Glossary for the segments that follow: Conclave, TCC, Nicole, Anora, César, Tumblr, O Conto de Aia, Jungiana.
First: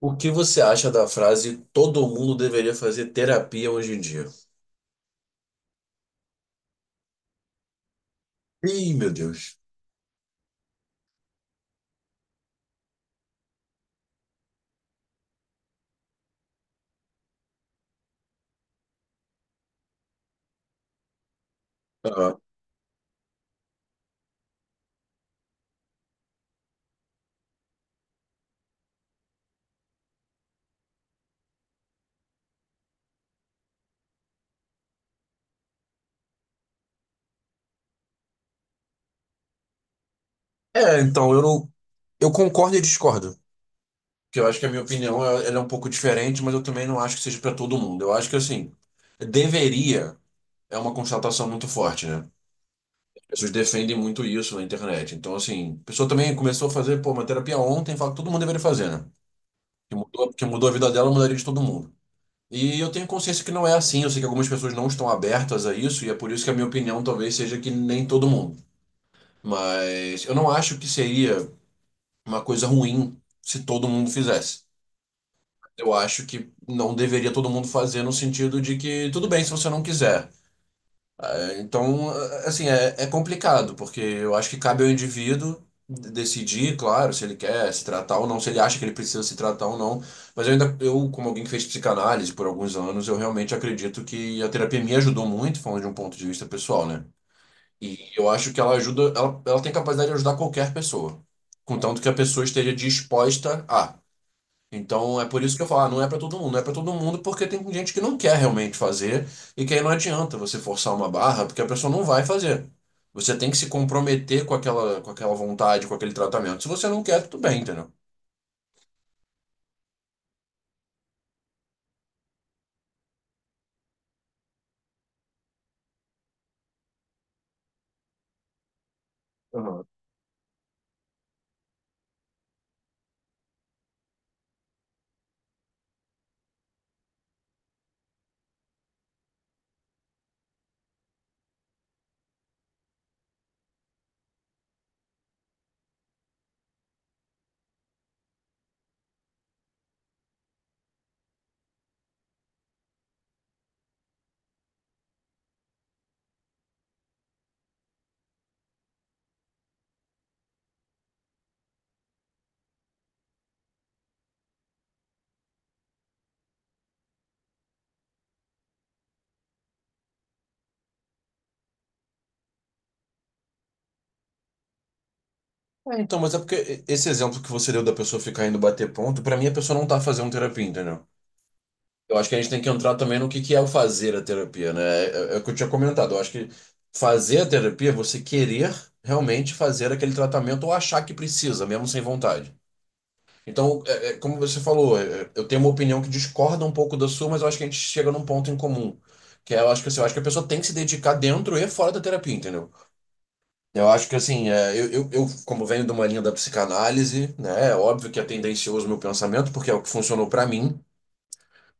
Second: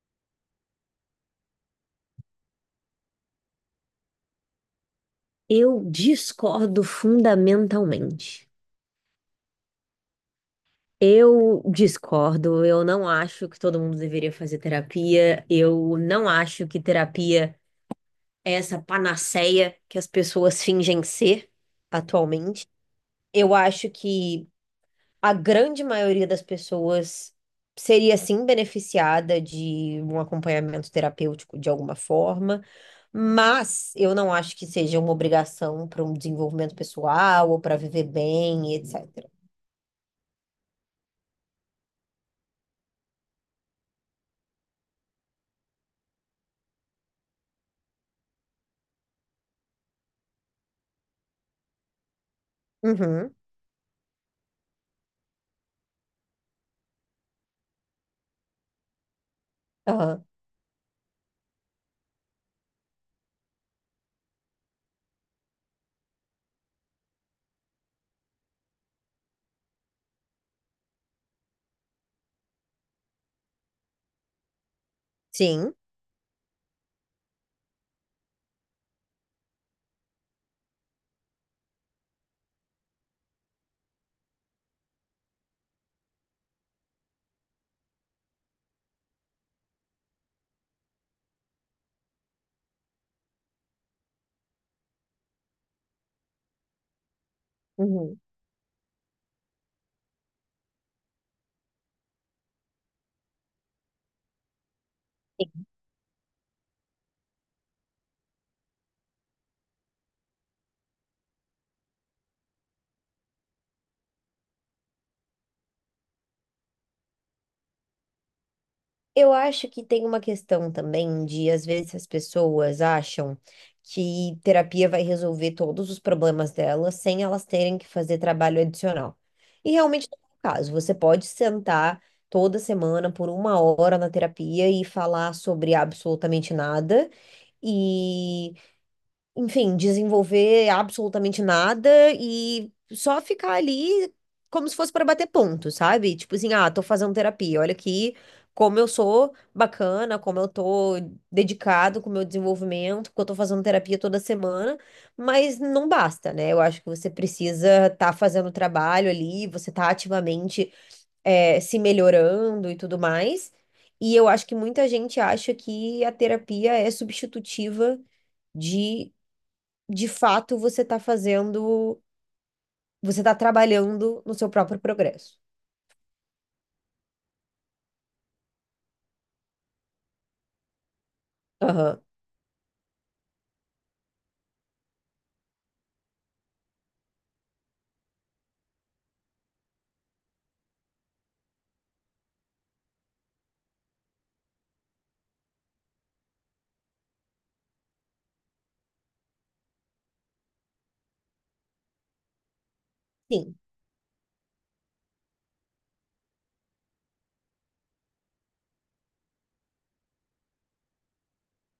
O que você acha da frase todo mundo deveria fazer terapia hoje em dia? Eu discordo fundamentalmente. Ih, meu Deus. Eu discordo, eu não acho que todo mundo deveria fazer terapia, eu não acho que terapia é essa panaceia que as pessoas fingem ser Ah. atualmente. Eu acho que a grande maioria das pessoas seria sim beneficiada de um acompanhamento terapêutico de alguma forma, mas eu não acho que seja uma obrigação para um desenvolvimento pessoal ou para viver bem, etc. É, então, eu não, eu concordo e discordo. Porque eu acho que a minha opinião ela é um pouco diferente, mas eu também não acho que seja para todo mundo. Eu acho que, assim, deveria é uma constatação muito forte, né? Uhum. As pessoas defendem muito isso na internet. Então, assim, a pessoa também começou a fazer, pô, uma terapia ontem, fala que todo mundo deveria fazer, né? Que Aham. mudou, que mudou a vida dela, mudaria de todo mundo. E eu tenho consciência que não é assim. Eu sei que algumas pessoas não estão abertas a isso, e é por isso que a minha opinião talvez seja que nem todo mundo. Mas eu não acho que seria uma coisa ruim se todo mundo fizesse. Sim. Eu acho que não deveria todo mundo fazer no sentido de que tudo bem se você não quiser. Então, assim, é complicado, porque eu acho que cabe ao indivíduo decidir, claro, se ele quer se tratar ou não, se ele acha que ele precisa se tratar ou não. Mas eu, como alguém que fez psicanálise por alguns anos, eu realmente acredito que a terapia me ajudou muito, falando de um ponto de vista pessoal, né? E Uhum. eu acho que ela tem capacidade de ajudar qualquer pessoa, contanto que a pessoa esteja disposta a. Então é por isso que eu Sim. falo, ah, não é para todo mundo, não é para todo mundo porque tem gente que não quer realmente fazer e que aí não adianta você forçar uma barra porque a pessoa não vai fazer. Você tem que se comprometer com aquela vontade, com aquele tratamento. Se você não quer, tudo bem, entendeu? Eu acho que tem uma questão também de, às vezes, as pessoas acham que terapia vai resolver todos os problemas delas sem elas terem que fazer trabalho adicional. E Aham. realmente não é o caso. Você pode sentar toda semana por uma hora na terapia e falar sobre absolutamente nada enfim, desenvolver absolutamente nada e só ficar ali como se fosse para bater ponto, sabe? Tipo assim, ah, tô fazendo terapia, olha aqui como eu sou bacana, como eu tô dedicado com o meu desenvolvimento, porque eu tô fazendo terapia toda semana, mas não basta, né? Eu acho que você precisa estar fazendo o trabalho ali, você tá ativamente, se melhorando e tudo mais. E eu acho que muita gente acha que a terapia é substitutiva de de fato você está fazendo, você está trabalhando no seu próprio progresso. É, então, mas é porque esse exemplo que você deu da pessoa ficar indo bater ponto, pra mim a pessoa não tá fazendo terapia, entendeu? Aham. Eu acho que a gente tem que entrar também no que é o fazer a terapia, né? É, é o que eu tinha comentado. Eu acho que fazer a terapia é você querer realmente fazer aquele tratamento ou achar que precisa, mesmo sem vontade. Então, é como você falou, é, eu tenho uma opinião que discorda um pouco da sua, mas eu acho que a gente chega num ponto em comum. Que é, eu acho que, assim, eu acho que a pessoa tem que se dedicar dentro e fora da terapia, entendeu? Sim. Eu acho que, assim, é, eu, como venho de uma linha da psicanálise, né, é óbvio que é tendencioso o meu pensamento, porque é o que funcionou pra mim.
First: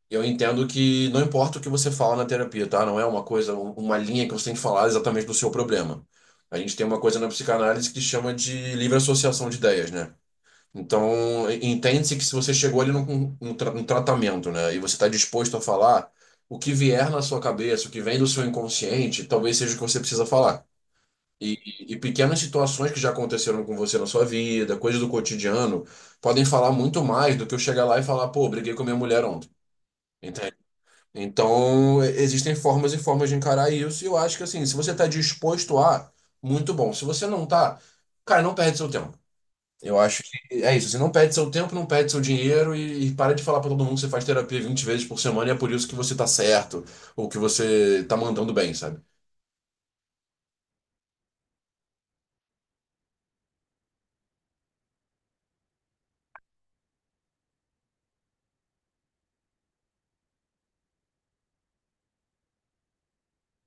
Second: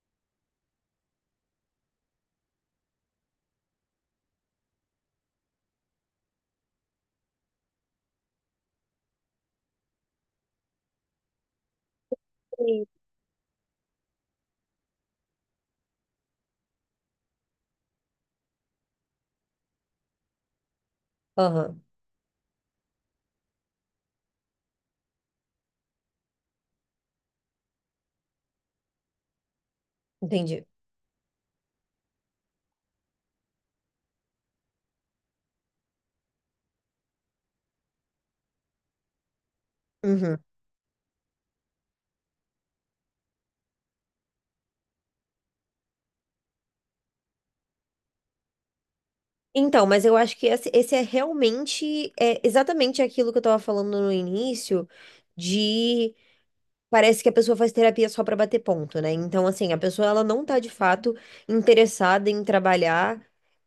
Eu entendo que não importa o que você fala na terapia, tá? Não é uma coisa, uma linha que você tem que falar exatamente do seu problema. A gente tem uma coisa na psicanálise que chama de livre associação de ideias, né? Então, entende-se que se você chegou Sim. ali num tratamento, né, e você está disposto a falar, o que vier na sua cabeça, o que vem do seu inconsciente, talvez seja o que você precisa falar. E, Aham. e pequenas situações que já aconteceram com você na sua vida, coisas do cotidiano, podem falar muito mais do que eu chegar lá e falar, pô, briguei com a minha mulher ontem. Entende? Entendi. Então, existem formas e formas de encarar isso, e eu acho que assim, se você está disposto a, muito bom. Se você não tá, cara, não perde seu tempo. Eu acho que Uhum. é isso. Você não perde seu tempo, não perde seu dinheiro e para de falar para todo mundo que você faz terapia 20 vezes por semana e é por isso que você tá certo ou que você tá mandando bem, sabe? Então, mas eu acho que esse é realmente, é exatamente aquilo que eu estava falando no início, de parece que a pessoa faz terapia só para bater ponto, né? Então, assim, a pessoa ela não tá de fato interessada em trabalhar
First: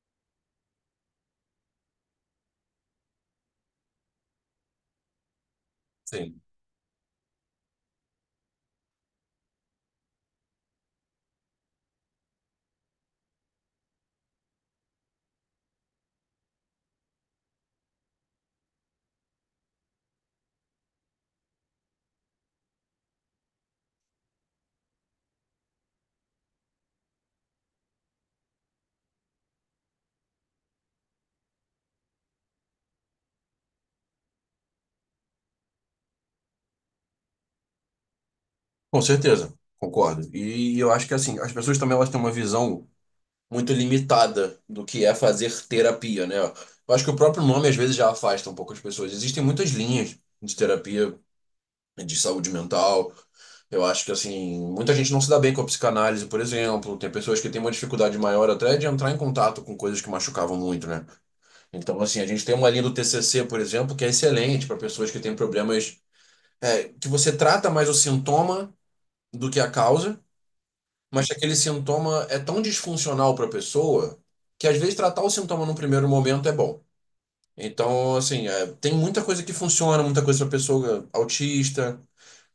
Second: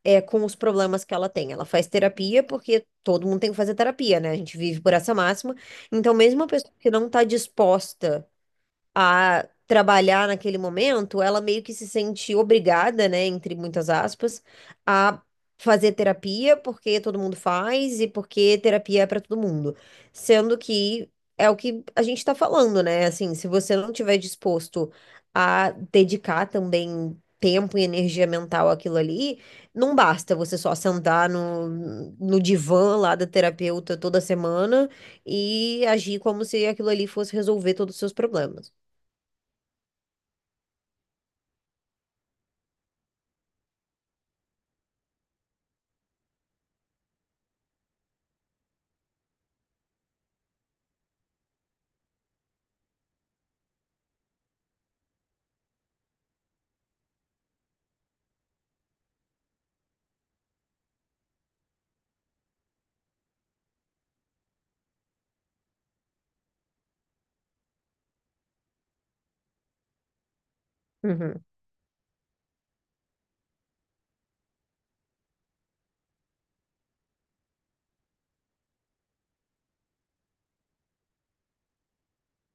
com os problemas que ela tem. Ela faz terapia porque todo mundo tem que fazer terapia, né? A gente vive por essa máxima. Então, Sim. mesmo a pessoa que não tá disposta a trabalhar naquele momento, ela meio que se sente obrigada, né, entre muitas aspas, a fazer terapia porque todo mundo faz e porque terapia é para todo mundo. Sendo que é o que a gente está falando, né? Assim, se você não tiver disposto a dedicar também tempo e energia mental àquilo ali, não basta você só sentar no divã lá da terapeuta toda semana e agir como se aquilo ali fosse resolver todos os seus problemas. Com certeza, concordo. E eu acho que assim, as pessoas também elas têm uma visão muito limitada do que é fazer terapia, né? Eu acho que o próprio nome às vezes já afasta um pouco as pessoas. Existem muitas linhas de terapia de saúde mental. Eu acho que, assim, muita gente não se dá bem com a psicanálise, por exemplo. Tem pessoas que têm uma dificuldade maior até de entrar em contato com coisas que machucavam muito, né? Então, assim, a gente tem uma linha do TCC, por exemplo, que é excelente para pessoas que têm problemas, é, que você trata mais o sintoma do que a causa, mas que Uhum, aquele sintoma é tão disfuncional para a pessoa que, às vezes, tratar o sintoma num primeiro momento é bom. Então, assim, é, tem muita coisa que funciona, muita coisa para pessoa autista.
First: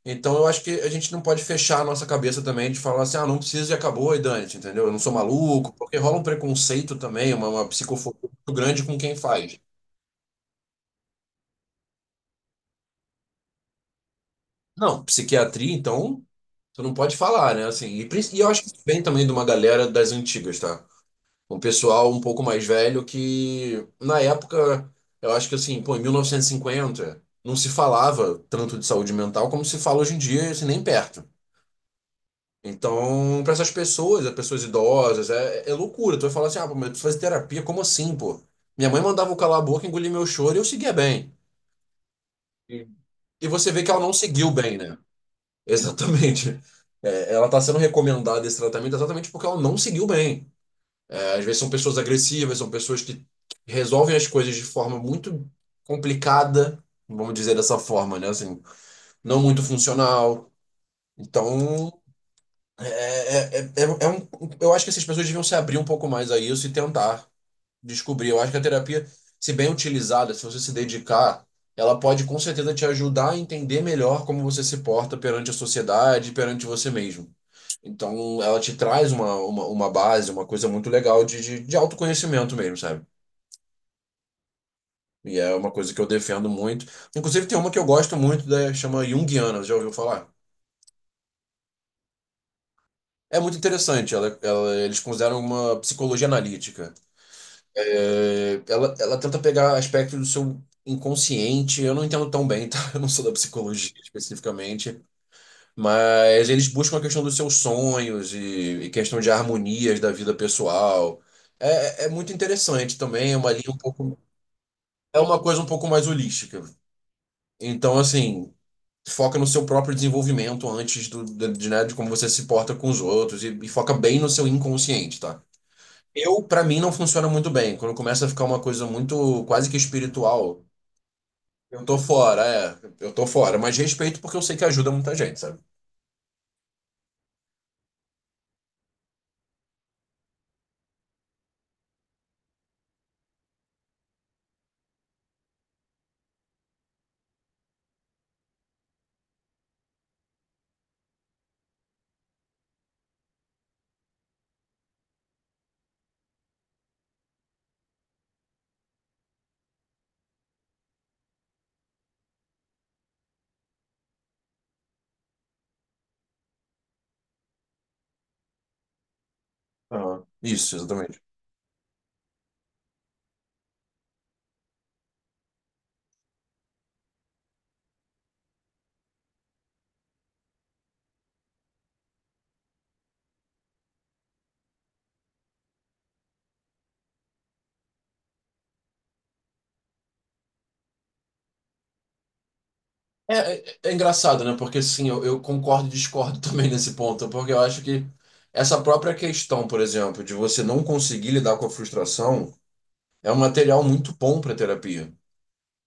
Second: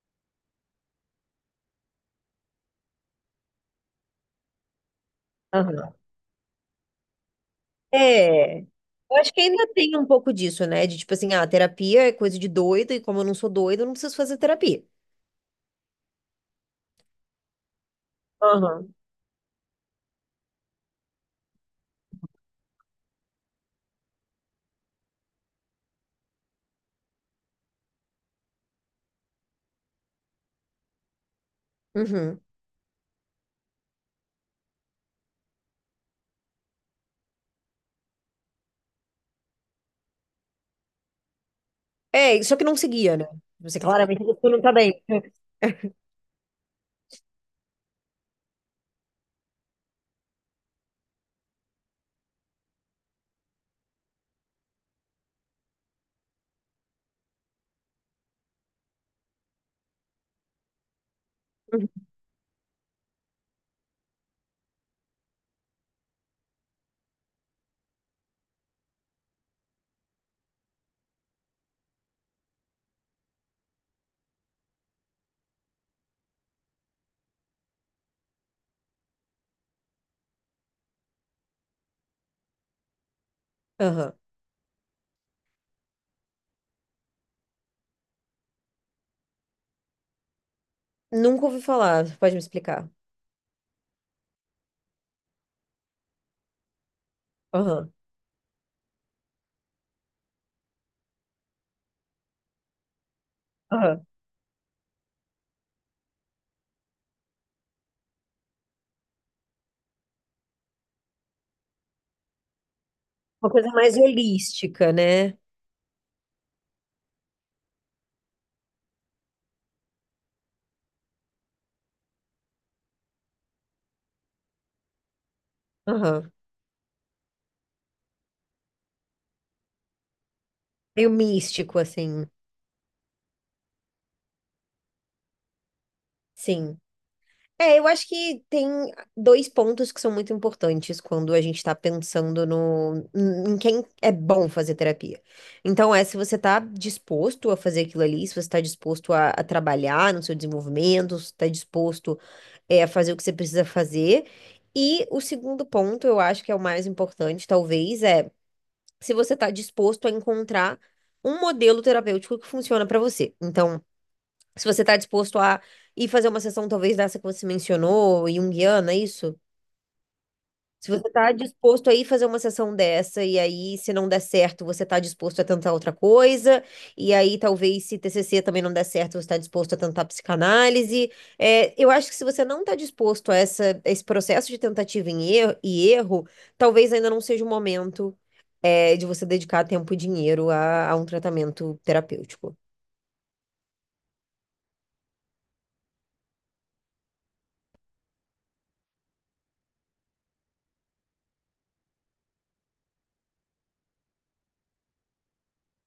Então eu acho que a gente não pode fechar a nossa cabeça também de falar assim, ah, não precisa e acabou e dane-se, entendeu? Eu não sou maluco, aham. porque rola um preconceito também, uma psicofobia muito É. grande com quem Eu acho que faz. ainda tem um pouco disso, né? De tipo assim, ah, terapia é coisa de doido, e como eu não sou doida, eu não preciso fazer terapia. Não, psiquiatria, então, tu não pode falar, né? Assim, e eu acho que isso Aham. vem também de uma galera das antigas, tá? Um pessoal um pouco mais velho que, na época, eu acho que assim, pô, em 1950, não se falava tanto de saúde mental como se fala hoje em dia, assim, nem perto. Uhum. Então, para essas pessoas, as pessoas idosas, é loucura. Tu vai falar assim, ah, pô, mas eu preciso fazer terapia, como assim, pô? Minha mãe mandava eu calar a boca, engolir meu choro e eu seguia bem. É, só que não Sim. seguia, né? E você Você vê que ela não claramente você seguiu não tá bem, né? bem. Exatamente. É, ela está sendo recomendada esse tratamento exatamente porque ela não seguiu bem. É, às vezes são pessoas agressivas, são pessoas que resolvem as coisas de forma muito complicada, vamos dizer dessa forma, né? Assim, não muito funcional. Uhum. Então, É, é, é, é um, eu acho que essas pessoas deviam se abrir um pouco mais a isso e tentar descobrir. Eu acho que a terapia, se bem utilizada, se você se dedicar, ela pode com certeza te ajudar a entender melhor como você se porta perante a sociedade, perante você mesmo. Então, ela te traz uma base, uma coisa muito legal de autoconhecimento mesmo, sabe? Aham. E é uma coisa que eu defendo muito. Inclusive, tem uma que eu gosto muito, chama Jungiana, já ouviu falar? Nunca ouvi falar, pode me explicar. É muito interessante, eles consideram uma psicologia analítica. Aham. É, ela tenta pegar aspectos do seu inconsciente. Eu não entendo tão bem, tá? Eu não sou da psicologia Aham. especificamente, mas eles buscam a questão dos seus sonhos e questão de harmonias da vida pessoal. É muito interessante também, é Uma uma coisa linha um mais pouco, holística, é né? uma coisa um pouco mais holística. Então, assim, foca no seu próprio desenvolvimento antes de, né, de como você se porta com os outros e foca bem no seu inconsciente, tá? Aham. Pra mim, não funciona muito bem. Quando começa a ficar uma coisa muito quase que espiritual, Meio místico, eu tô assim. fora, é. Eu tô fora. Mas respeito porque eu sei que ajuda muita gente, sabe? Sim. É, eu acho que tem dois pontos que são muito importantes quando a gente está pensando no, em quem é bom fazer terapia. Então, é se você está disposto a fazer aquilo ali, se você está disposto a trabalhar no seu desenvolvimento, se está disposto, a fazer o que você precisa fazer. E o segundo ponto, eu acho que é o mais importante, talvez, é se você está disposto a encontrar um modelo terapêutico que funciona para você. Então, se você está disposto a ir fazer uma sessão, talvez dessa que você mencionou, junguiana, é isso? Aham. Isso, Se você exatamente. está disposto a ir fazer uma sessão dessa, e aí, se não der certo, você está disposto a tentar outra coisa, e aí, talvez, se TCC também não der certo, você está disposto a tentar psicanálise. É, eu acho que se você não está disposto a esse processo de tentativa e erro, talvez ainda não seja o momento, de você dedicar tempo e dinheiro a um tratamento terapêutico. É, é engraçado, né? Porque sim, eu concordo e discordo também nesse ponto, porque eu acho que essa própria questão, por exemplo, de você não conseguir lidar com a frustração, é um material muito bom para terapia.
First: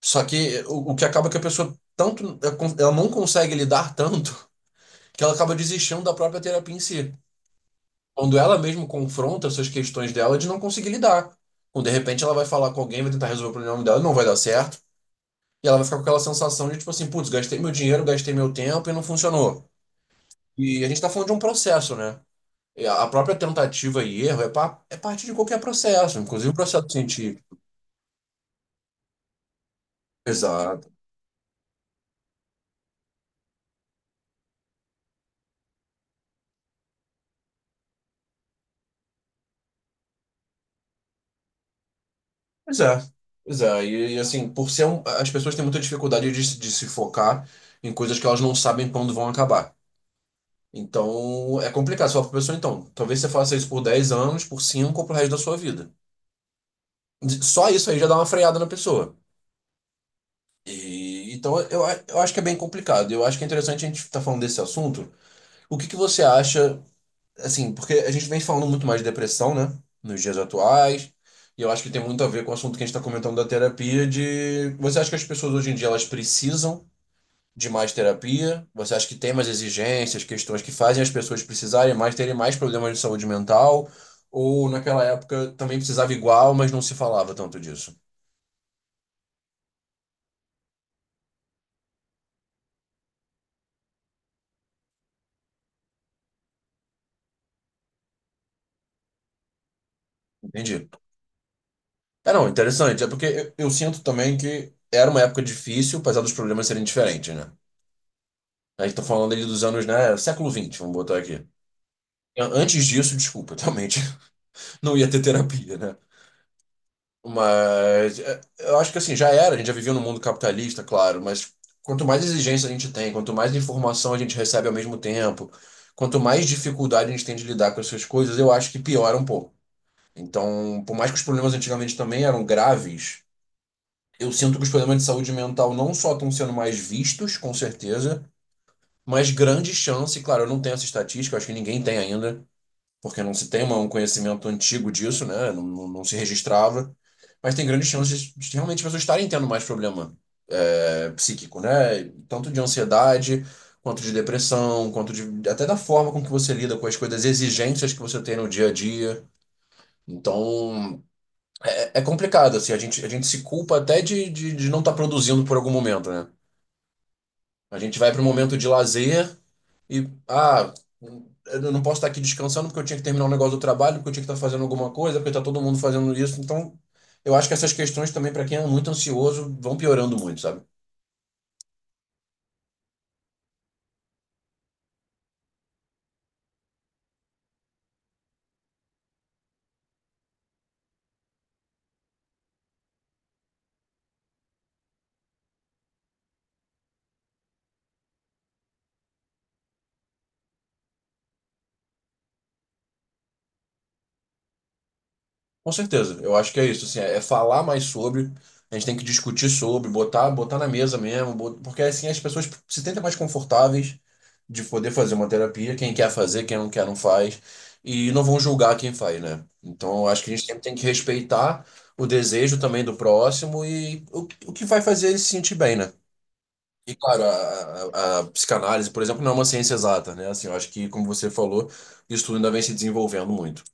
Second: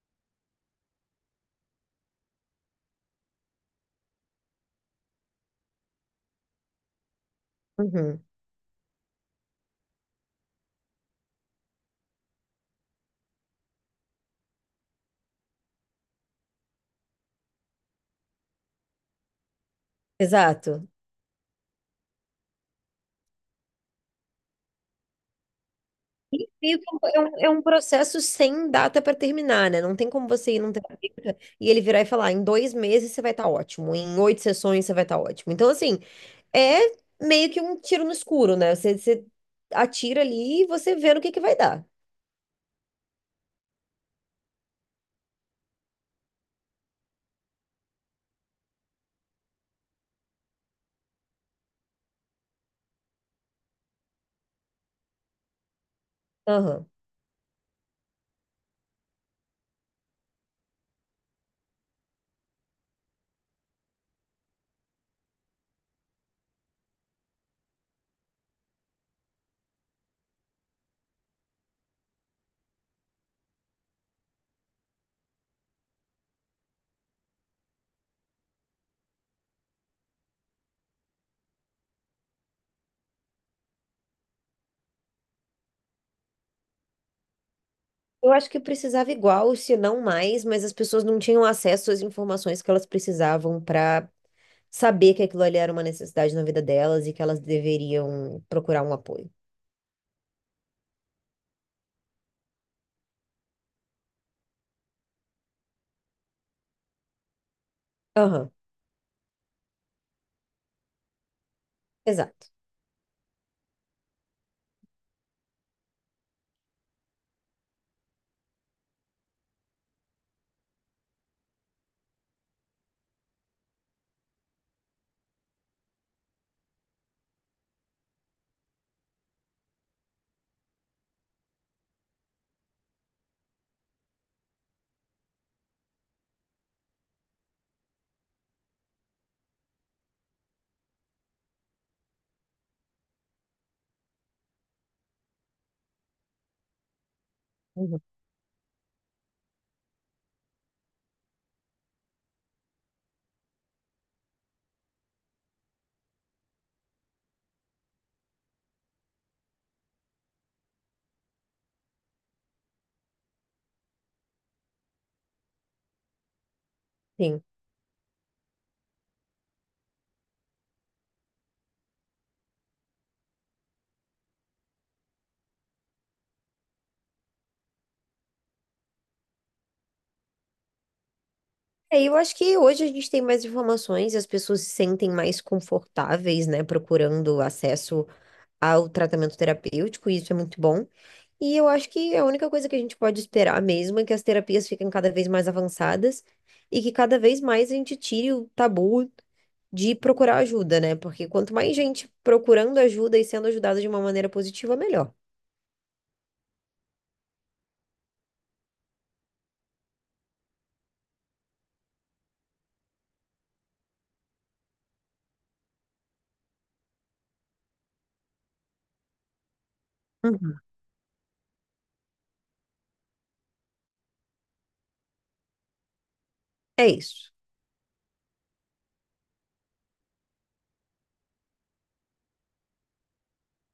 Só que o que acaba é que a pessoa tanto ela não consegue lidar tanto que ela acaba desistindo da própria terapia em si. Uhum. Quando ela mesmo confronta essas questões dela de não conseguir lidar. Quando de repente ela vai falar com alguém, vai tentar resolver o problema dela, não vai dar certo. E ela vai ficar com aquela sensação de tipo assim, putz, gastei meu dinheiro, gastei meu tempo e não funcionou. E a Exato. gente tá falando de um processo, né? E a própria tentativa e erro é parte de qualquer processo, E inclusive o e processo é um, científico. é um processo sem data para terminar, né? Não tem como você ir num Exato. terapeuta e ele virar e falar, em 2 meses você vai estar ótimo, em oito sessões você vai estar ótimo. Então, assim, é meio que um tiro no escuro, né? Você atira ali e você vê no que vai dar. Pois é. Pois é. E, assim, as pessoas têm muita dificuldade de se focar em coisas que elas não sabem quando vão acabar. Então, é complicado. Você fala pra pessoa, então, talvez você faça isso por 10 anos, por 5 ou pro resto da sua vida. Aham. Só isso aí já dá uma freada na pessoa. E, então, eu acho que é bem complicado. Eu acho que é interessante a gente estar falando desse assunto. O que que você acha, assim, porque a gente vem falando muito mais de depressão, né, nos dias atuais, e eu acho que tem muito a ver com o assunto que a gente está comentando da terapia, de você acha que as pessoas hoje em dia elas precisam de mais terapia? Você acha que tem mais exigências, questões que fazem as pessoas precisarem mais, terem mais problemas de saúde mental? Ou naquela época também precisava igual, mas não se falava tanto disso? Eu acho que precisava igual, se não mais, mas as pessoas não tinham acesso às informações que elas precisavam para saber que aquilo ali era uma necessidade na vida delas e que elas deveriam procurar um apoio. Entendi. É, não, interessante. É porque eu sinto também que era uma época difícil, apesar dos problemas serem diferentes, né? Aham, A gente tá falando ali dos anos, né? Século XX, vamos botar aqui. exato. Antes disso, desculpa, realmente não ia ter terapia, né? Mas é, eu acho que assim, já era, a gente já vivia num mundo capitalista, claro, mas quanto mais exigência a gente tem, quanto mais informação a gente recebe ao mesmo tempo, quanto mais dificuldade a gente tem de lidar com essas coisas, eu acho que piora um pouco. Então, por mais que os problemas antigamente também eram graves, eu sinto que os problemas de saúde mental não só estão sendo mais vistos, com certeza, mas grande chance, claro, eu não tenho essa estatística, eu acho que ninguém tem ainda, porque não se tem um conhecimento antigo disso, né? Não, não se registrava. Mas tem grandes Uhum. chances de realmente as pessoas estarem tendo mais problema psíquico, né? Tanto de ansiedade, quanto de depressão, quanto de, até da forma com que você lida com as coisas, as exigências que você tem no dia a dia. Então, é complicado, assim, a gente se culpa até de não estar produzindo por algum momento, né? Sim. A gente vai para um momento de lazer. E eu não posso estar aqui descansando porque eu tinha que terminar um negócio do trabalho, porque eu tinha que estar fazendo alguma coisa, porque está todo mundo fazendo isso. Então, eu acho que essas questões também, para quem é muito ansioso, vão piorando muito, sabe? É, eu acho que hoje a gente tem mais informações, as pessoas se sentem mais confortáveis, né, procurando acesso ao tratamento terapêutico, e isso é muito bom. E eu acho que a única coisa que a gente pode esperar mesmo é que as terapias fiquem cada vez mais avançadas e que cada vez mais a gente tire o tabu de procurar ajuda, né? Porque quanto mais gente procurando ajuda e sendo ajudada de uma maneira positiva, melhor. Com certeza, eu acho que é isso, assim, é falar mais sobre, a gente tem que discutir sobre, botar, botar na mesa mesmo, porque assim as pessoas se sentem mais confortáveis de poder fazer uma terapia, quem quer fazer, quem não quer não faz, e não vão julgar quem faz, né? Então eu acho que a gente Uhum. sempre tem que respeitar o desejo também do próximo e o que vai fazer ele se sentir bem, né? É E claro, isso. a psicanálise, por exemplo, não é uma ciência exata, né? Assim, eu acho que, como você falou, isso tudo ainda vem se desenvolvendo muito.